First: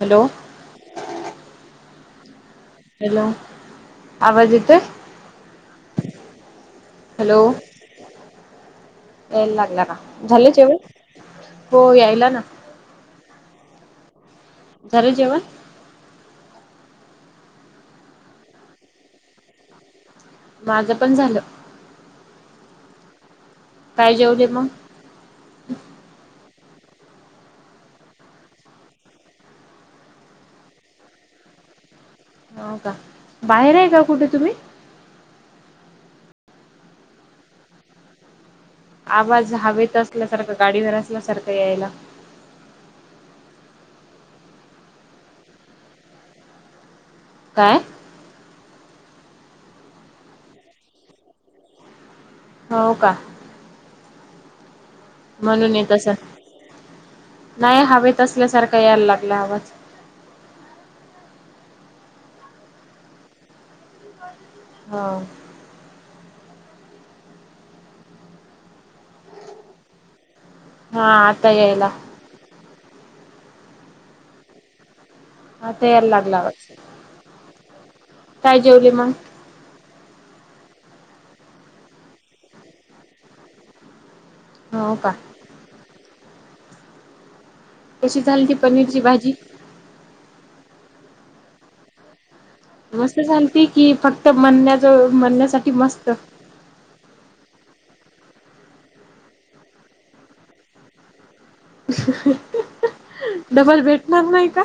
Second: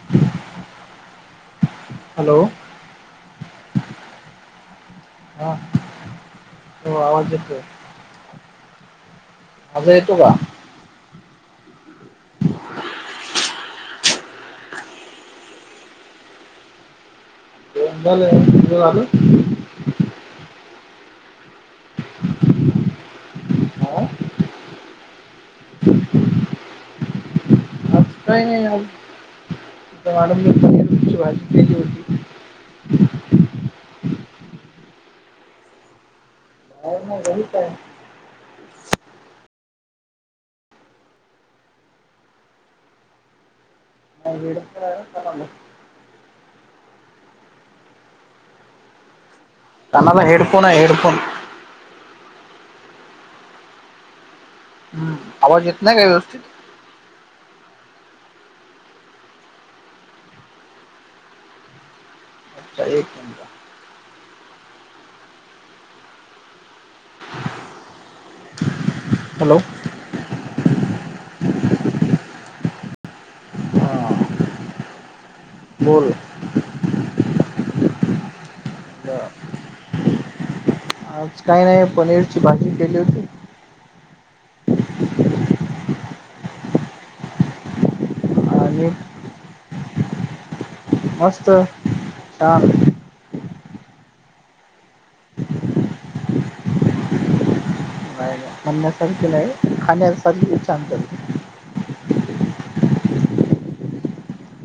Hello hello hello आवाज येतोय. हा हो आवाज हॅलो येतोय एल लागला माझा का येतो झाले जेवण. हो यायला ना झाले जेवण [unintelligible] माझं पण झालं हा काय जेवले मग काही नाही वा [unintelligible] भाजी केली होती हो का बाहेर आहे का कुठे तुम्ही. काय नाही घरीच हाय. आवाज हवेत असल्यासारखं गाडीवर असल्यासारखं यायला. [inaudible] काय? कानाला हेडफोन आहे हेडफोन. हो का. हम्म आवाज म्हणून येत नाही का असन, व्यवस्थित नाही हवेत असल्यासारखं यायला लागला आवाज. अच्छा एक मिनिट हा. हॅलो. हा आता यायला. हा. आता याय लागला आवाज, काय जेवली म? बरं आज काय नाही पनीरची भाजी केली होती. हो का. कशी झालती आणि पनीरची भाजी? मस्त, छान. मस्त झालती की फक्त म्हणण्याजो म्हणण्यासाठी मस्त. नाही म्हणण्यासारखी नाही खाण्यासारखी छान. [unintelligible] डबल भेटणार नाही का?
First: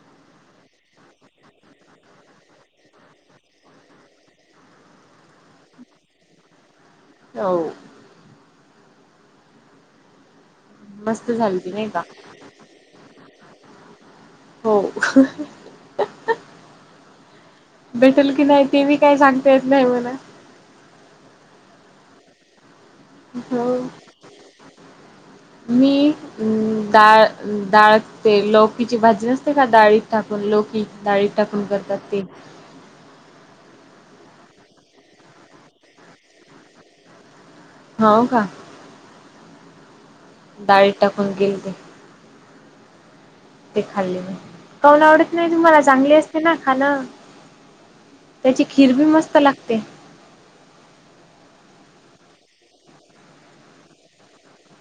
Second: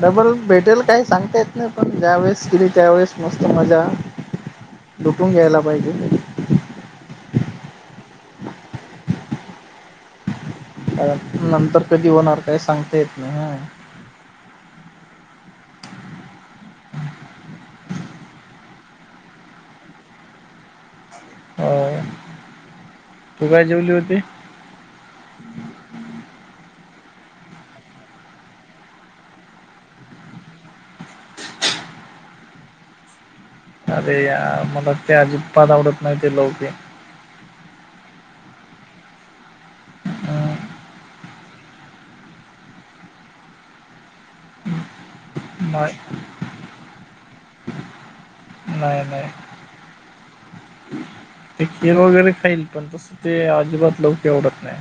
डबल भेटेल काय सांगता येत नाही पण ज्या वेळेस केली त्यावेेळेस मस्त मजा. लुटून घ्यायला पाहिजे. हो. मस्त कारण झालती नंतर नाही का? कधी होणार काय सांगता येत नाही हा. हो. भेटेल की नाही ते बी काही सांगता येत नाही म्हणा. हा. हो, मी. हम् डाळ डाळ ते लोककीची भाजी नसते काय डाळीत ठकून लोककी. डाळीत टाकून करतात ते. अरे यार मला ते अजिबात आवडत नाही ते लॉकी. हाव का. डाळीत टाकून केलती. ते खाल्ली मी, काऊन आवडत नाही तुम्हाला चांगली अस तेना खाण, त्याची खीर नाही बी नाही मस्त लागते. ते खीर वगैरे खाईल पण तसं ते आजिबात लॉकी आवडत नाही.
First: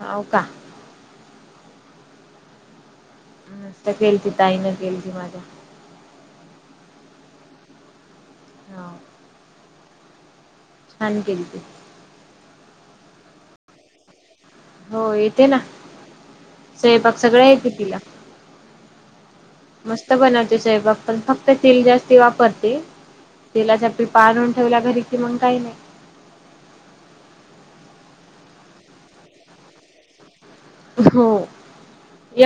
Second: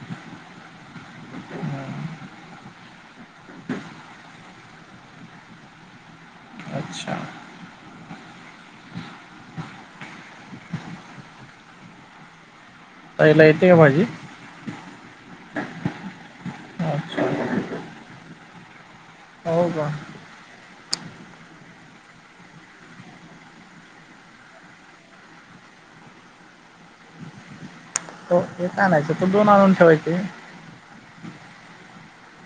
हाव का. मस्त केलती ताई न केलती माझ्या. अच्छा! [unintelligible] छान केलती. ताईला येते का भाजी? हो येते ना, स्वयपाक अच्छा सगळा येतो तिला. हो का मस्त बनवते स्वयंपाक. पण फक्त तेल जास्ती वापरते, तेलाच्या पीपा आणून ठेवल्या घरी की मग काही नाही. हो एक आणायचं त दोन आणून ठेवायचे. हो.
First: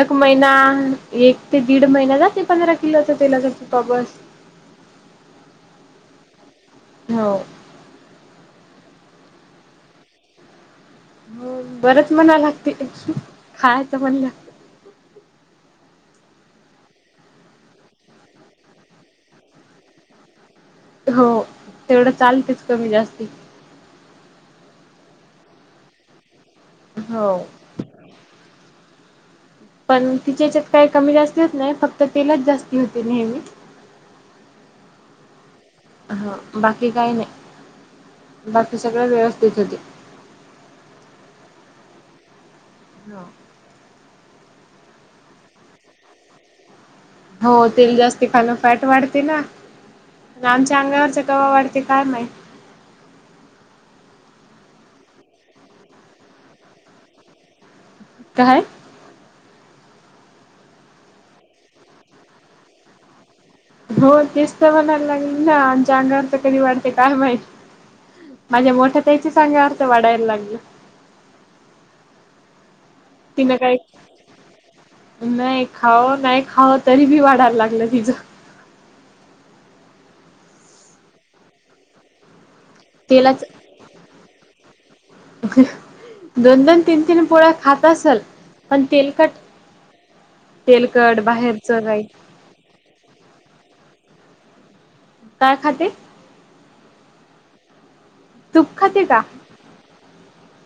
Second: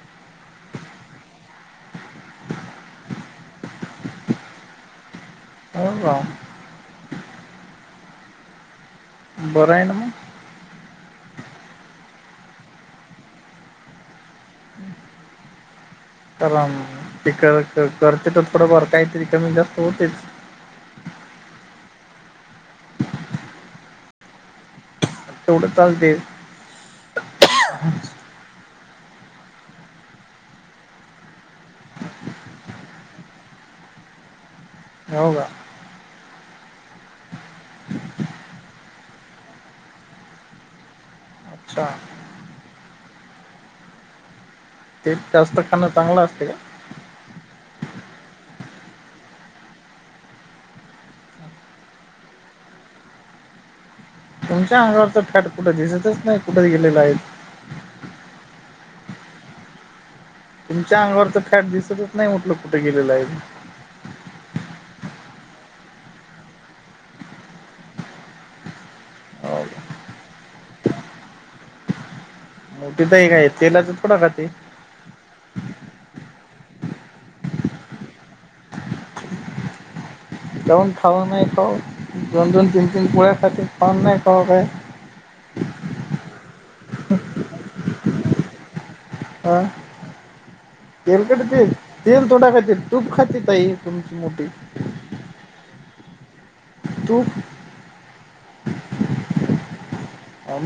एक महिना एक ते दीड महिना जाते पंधरा किलोचा तेलाचा पीपा बस. हो का. हो. बरं आहे ना म. हो बरच म्हणाय लागते, खायचं म्हणलं चला म, ती कर करते तर थोडंफार काहीतरी कमी जास्त होतेच. हो, तेवढं चालतेच कमी जास्ती. तेवढं चालतय. हो. पण तिच्याच्यात काय कमी जास्ती होत नाही फक्त तेलच जास्ती होते नेहमी. [inaudible] हो का? हा बाकी काही नाही बाकी सगळ व्यवस्थित होते. अच्छा. ह. ते जास्त खाणं चांगलं असते का? हो तेल जास्त खाणं फॅट वाढते ना. आमच्या अंगावरचा कवा्हा वाढते काय माहित. तुमच्या अंगावरच फॅट कुठं दिसतच नाही कुठे गेलेलं आहे‌. काय? तुमच्या अंगावर तर फॅट दिसतच नाही उटलं कुठे गेलेलं आहे. हो तेच तर म्हणायला लागली ना आमच्या अंगावर तर कधी वाढते काय माहिती, माझे मोठ्या त्याची हो सांगा का? अर्थ वाढायला लागली. मोठी तर काय तिनं काही तेलाच थोडाकात. नाही खावं नाही खावं तरी बी वाढायला लागलं तिचं. जण खवा नाही ख दो जून तीनटन पुे तेलाच खात खवा नाही खा का आहे. दोन दोन तीन तीन पोळ्या खात असल. पण तेलकट हा तेलकट बाहेरचं राई. तथोडा खर‌ तूप खात ताई तुमची मोठी. काय खाती? तूप. तुप खाती का?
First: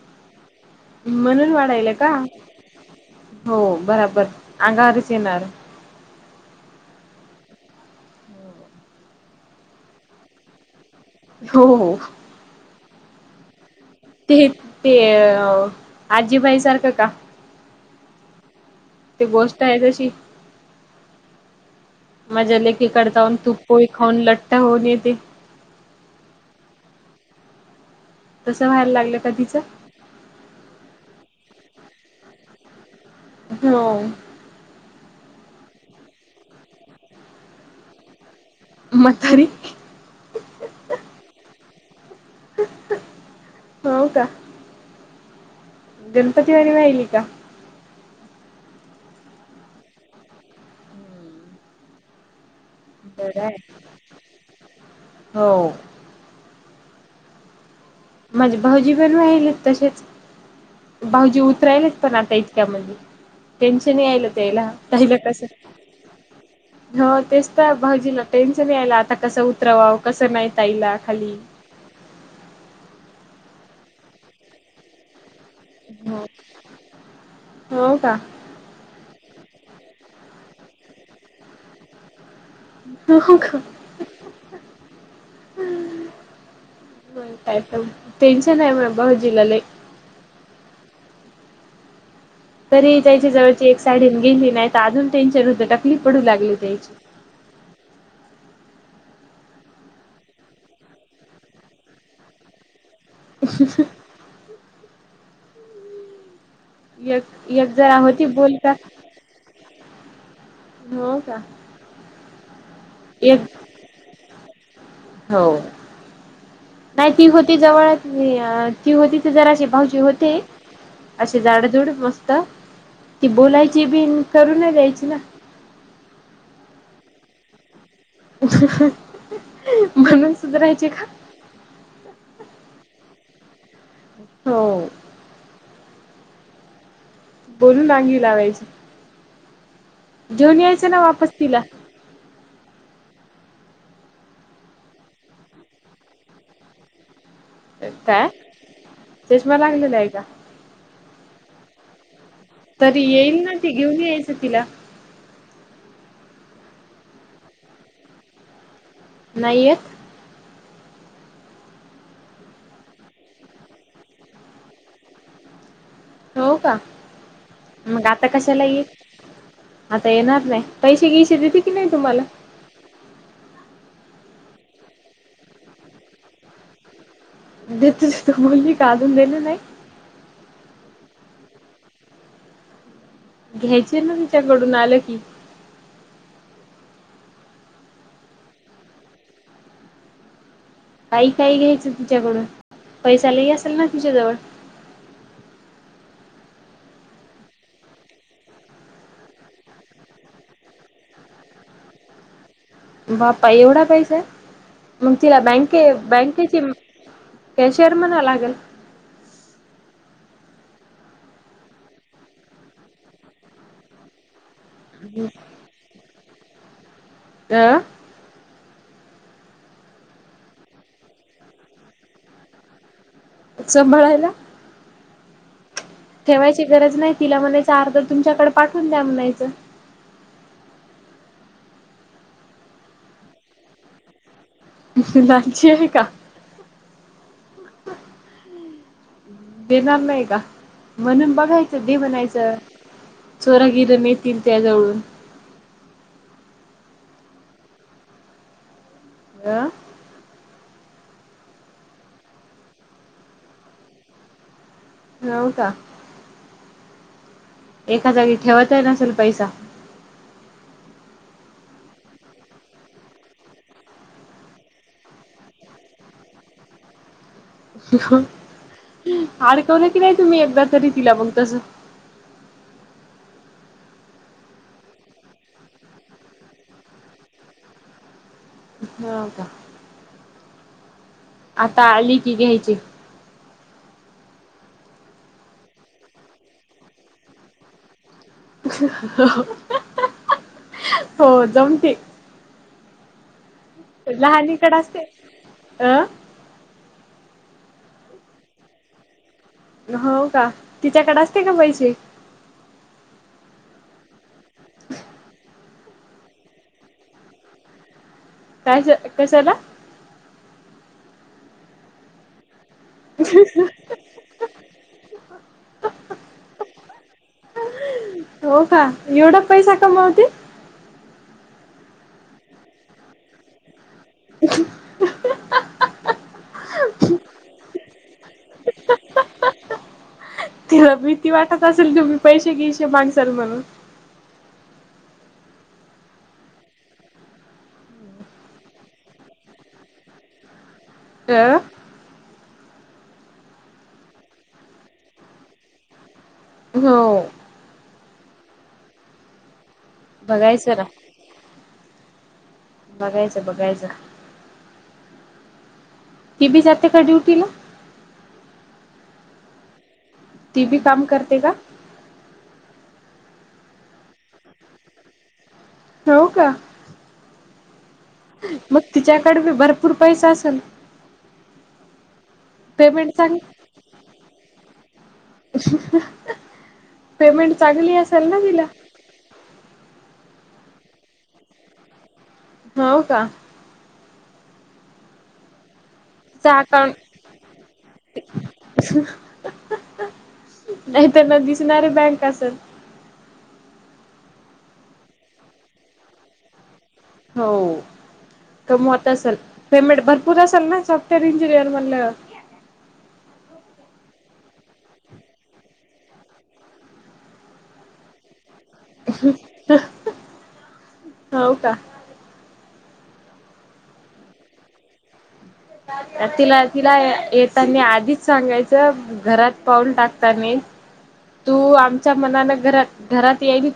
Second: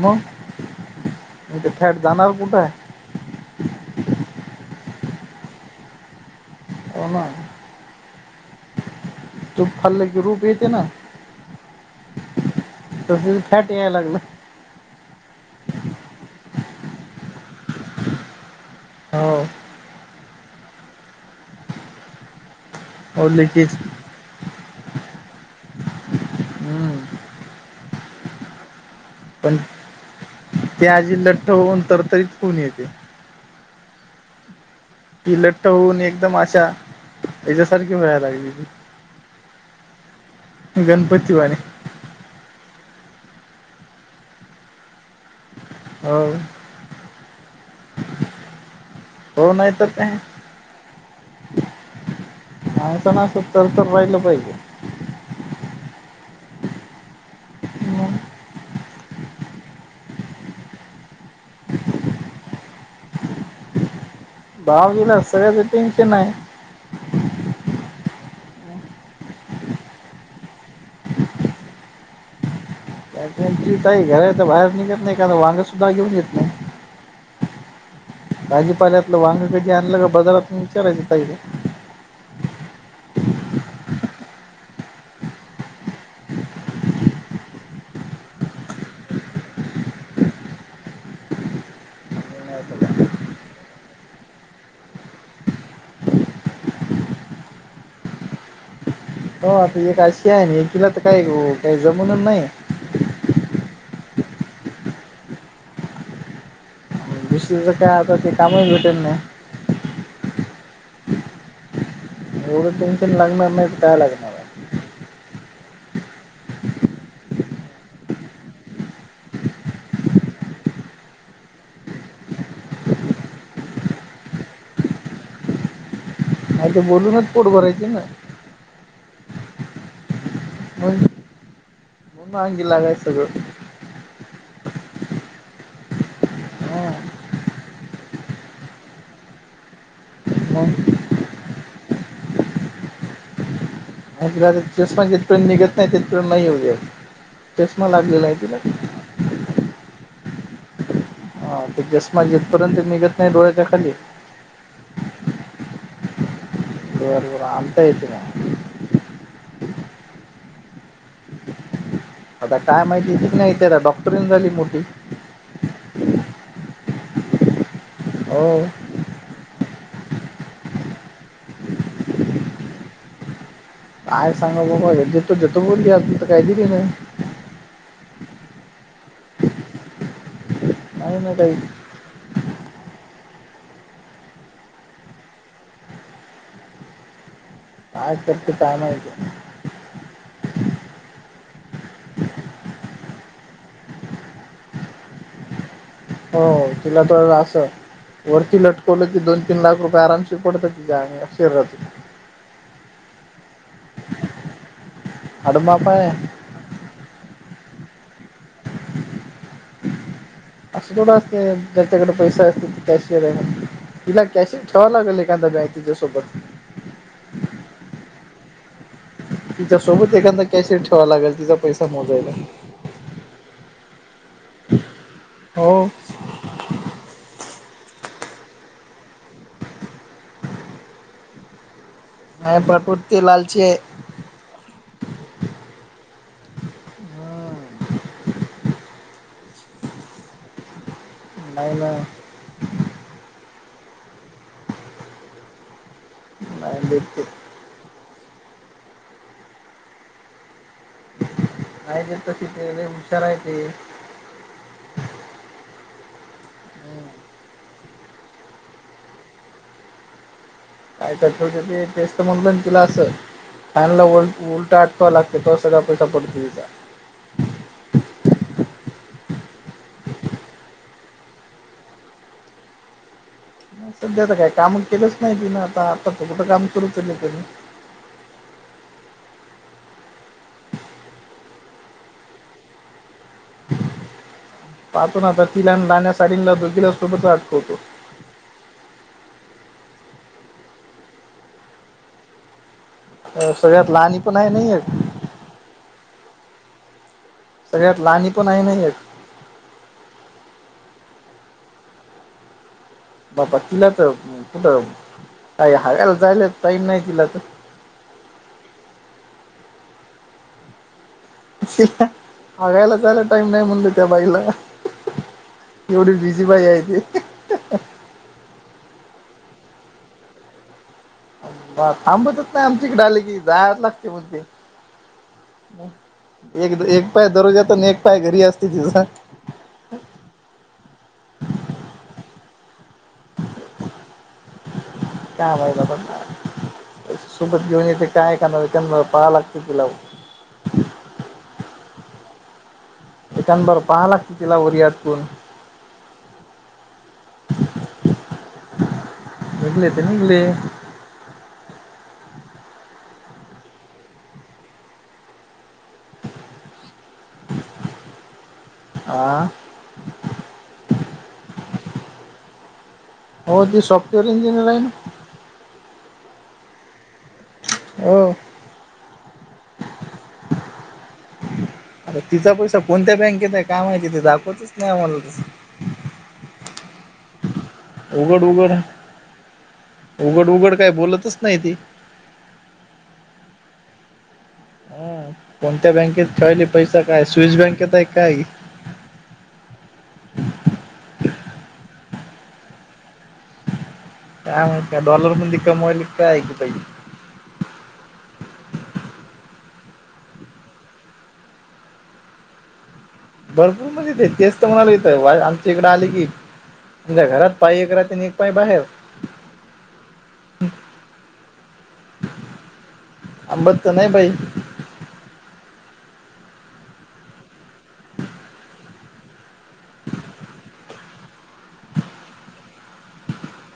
मग म्हणून मथ वाढायला फॅट का जाणार कुठं आहे. हो बराबर अघावरारीच येणार‌ हो ना‌ तूप खाल्ल कि रूप येत ना. हो हो [unintelligible] यात लागल. ते आजीबाई सारखं का? ती गोष्ट हो आहे तशी माझ्या लेखीकड जाऊन ओलीचीच तूपो खाऊन लट्टा होऊन येते. हम्म. तसं व्हायला लागल. पण ते आजी लठ्ठ होऊन तरतरीच खन येते. हो. हि लठ्ठ होऊन एकदम अशा हच्यासारखी व्हाला लागली‌. [unintelligible] गणपती वाणी. हो का? हो गणपती वनि वयल का? होरो नाही य तर अ आच न बर असत आहे तर तर राहिलं पाहिजे. हो. माझे भाऊजी पण राहिले तसेच. भाऊजी उतरायलाच पण आता इतक्यामध्येण टेन्शनही आयल‌ ला काहिलं भावजीला कसं. सगळ्याचं टेन्शन आहे हो तेच तर भाजीला टेन्शन आयला आता कसं उतरवावं कसं नाही तईला खाली‌ काय काय घराच्या बाहेर निघत नाही का मं वांग सुद्धा घेऊन हो येत नाही हो का भाजीपाल्यातलं वांग कधी आणलं का बाजारातून विचारायच ताई ला हो का बरं काय पण टेन्शन आहे मग भावोजीला लय नाही तर काय. तरी त्याची जवळची एक साईडून गेली नाय त अजून टेन्शन होत टकली पडू लागली त्यायची हो ती एक अशी एकीला तर काय काय जमूननं नाई. [unintelligible] एक एक दुसरिकडं काय जरा आता होती ते काम बोल का भेटनं ना हो का एवढं टेन्शन एक लागणार नाय त काय लागणार. आहे हो. नाय ती होती जेव्हा नय यार ती होती ते जराशे भाऊजी होते. असे जाडजूड मस्त ती बोलायची बीनं करून घ्यायची ना नाय त बोलूनच पोट भरायची ना म्हणून सुधरायची म्हण का? म्हणून अंगी लागायचं सगळं. हो. हा बोलून अंगी लावायच घेऊन यायचं मग ना वापस तिला आणि तिला आता चष्मा जिथपर्यंत निघत नाय तिथपर्यंत नाय येऊ दयायच चष्मा लागलेला काय हाय तिला चष्मा लागलेला हाय का? हा ते चष्मा जिथपर्यंत निघत नाय डोळ्याच्या खाली ते तिला बरं बरं आणता येईल तिला नाहीयत. आता काय माहिती येतच नाय ती डॉक्टर झाली मोठी हो का मंग आता हो कशाला येईल. आता येणार नाय पैसे गियसे देते की नाय तुम्हाला काय सांगा बुआ एकदा त देतो बोलली अजूनत काय दिले नाय देते देते म्हणली का अजून दिले नाही. नाय ना ताई घ्यायचे ना तिच्याकडून आलं की काय करते काय माहिती काही काही घ्यायचं तिच्याकडून पैसा लय असल ना तिच्याजवळ होय तिला तर असं वरती लटकवलं की दोन तीन लाख रुपये आरामशीर पडतात तिच्या अंगा शरीरातून बापा एवढा पैसा हाय मग तिला बँके हाडमाप आहे बँकेची केशिअर म्हणा लागल. असं थोडं असते ज्याच्याकडे पैसा असत ती कॅशिअर हाय. तिला कॅशिंअर ठेवा लागल एखादा बॅ तिच्यासोबत अ तिच्यासोबत एखांदा कॅशियर ठेवा लागल तिजा पैसा मोजायला. सांभाळायला. हो. ठेवायची गरज नाय तिला म्हणायच अर्धा तुमच्याकड पाठवून द्या म्हणायचं नाय पाठवत ती लालची ये. लालची आहे का? [unintelligible] देणार नाही का म्हणून नाही बघायचं ना दे म्हणायचं चोरा गिर नेतील त्याजवळून. नाही नेत ते. आं? नाही नेत तशी ते लई हुशाराय ते. हाऊ का? एका जागी ठेवतही नसेल पैसा. काय तर ठेवत असेल तेेच तर म्हणलं ना तुला असं. फॅन ला उ उलटा आटकव लागते तव्हा सगळा पैसा पडतो त्याचा. अडकवलं की नाही तुम्ही एकदा तरी तिला मग तस? नाही, सध्या तर काही काम केलंच नाही तिनं आता. आता त कुठं काम सुरू केलं तीनी. ह का? आता आली की घ्यायचे. पाहतो ना आता तिला न लाहण्या साडीं ला दोघींला सोबतचा अटकवतो. हो जामते. अ सगळ्यात लहणी पण आहे ना एक. अं? सगळ्यात लाहणी पण आहे ना एक. हो का? तिच्याकडे असते का पैसे? बाप्पा तिला त अं कुठं काय हगायला जायला टाईम नाही तिला त. काय ज कशाला? [unintelligible] जायला टाईम नाही म्हणल त्या बाईला. एवढी बिझी बाई आहे ती. हो का? एवढा पैसा कमवती? बा थांबतच नाही आमच्या इकडे आले की. जायच लागते म्हणते. एकद एक पाय दरुजात आन एक पाय घरी असते तिचा. तिला भीती वाटत असेल तुम्ही पैसे घिशे मांगसाल म्हणून. का माहित आता काय. सोबत घेऊन येते काय का नव त्यांना पळाव लागत तिला भो. अं? तिच्यान बर पहावं लागतं तिला वरी अटकुन. हो. निघले त निघले. बघायचं ना बघायचं बघायचं. ती बी जाते का ड्युटीला? आं? ती बी काम करते का? हो ती सॉफ्टवेअर इंजिनियर आहे ना. हो का? हो. मग तिच्याकड बी भरपूर पैसा असल. आता तिचा पैसा पेमेंट कोणत्या चांग बँकेत आहे काय माहिती? ती दाखवतच नाही आम्हाला तसं. [unintelligible] पेमेंट चांगल् उघड उघड, उघड उघड काय बोलतच नाही ती. हो का? हं. कोणत्या बँकेत तिचा ठेवायली अकाउंट पैसा? काय स्विस बँकेत आहे की काय? नाही तर न दिसणारी बँक असल. काय माहित काय? डॉलर मधी कमवायली की काय हेकी बाई. हो कमवत असल. पेमेंट भरपूर असेल ना? सॉफ्टवेअर इंजिनियर म्हणाल्यावर. भरपूर म्हणते ते तेच तर म्हणालोय इथं. वा आमच्या इकडं आल की आमच्या घरात पाय एक राहते न एक पाय बाहेर. हो का थांबत तर नाही बाई. तिला तिला येतानी आधीच सांगायचं घरात पाून टाकता तू आमच्या मनान घ घरात येल.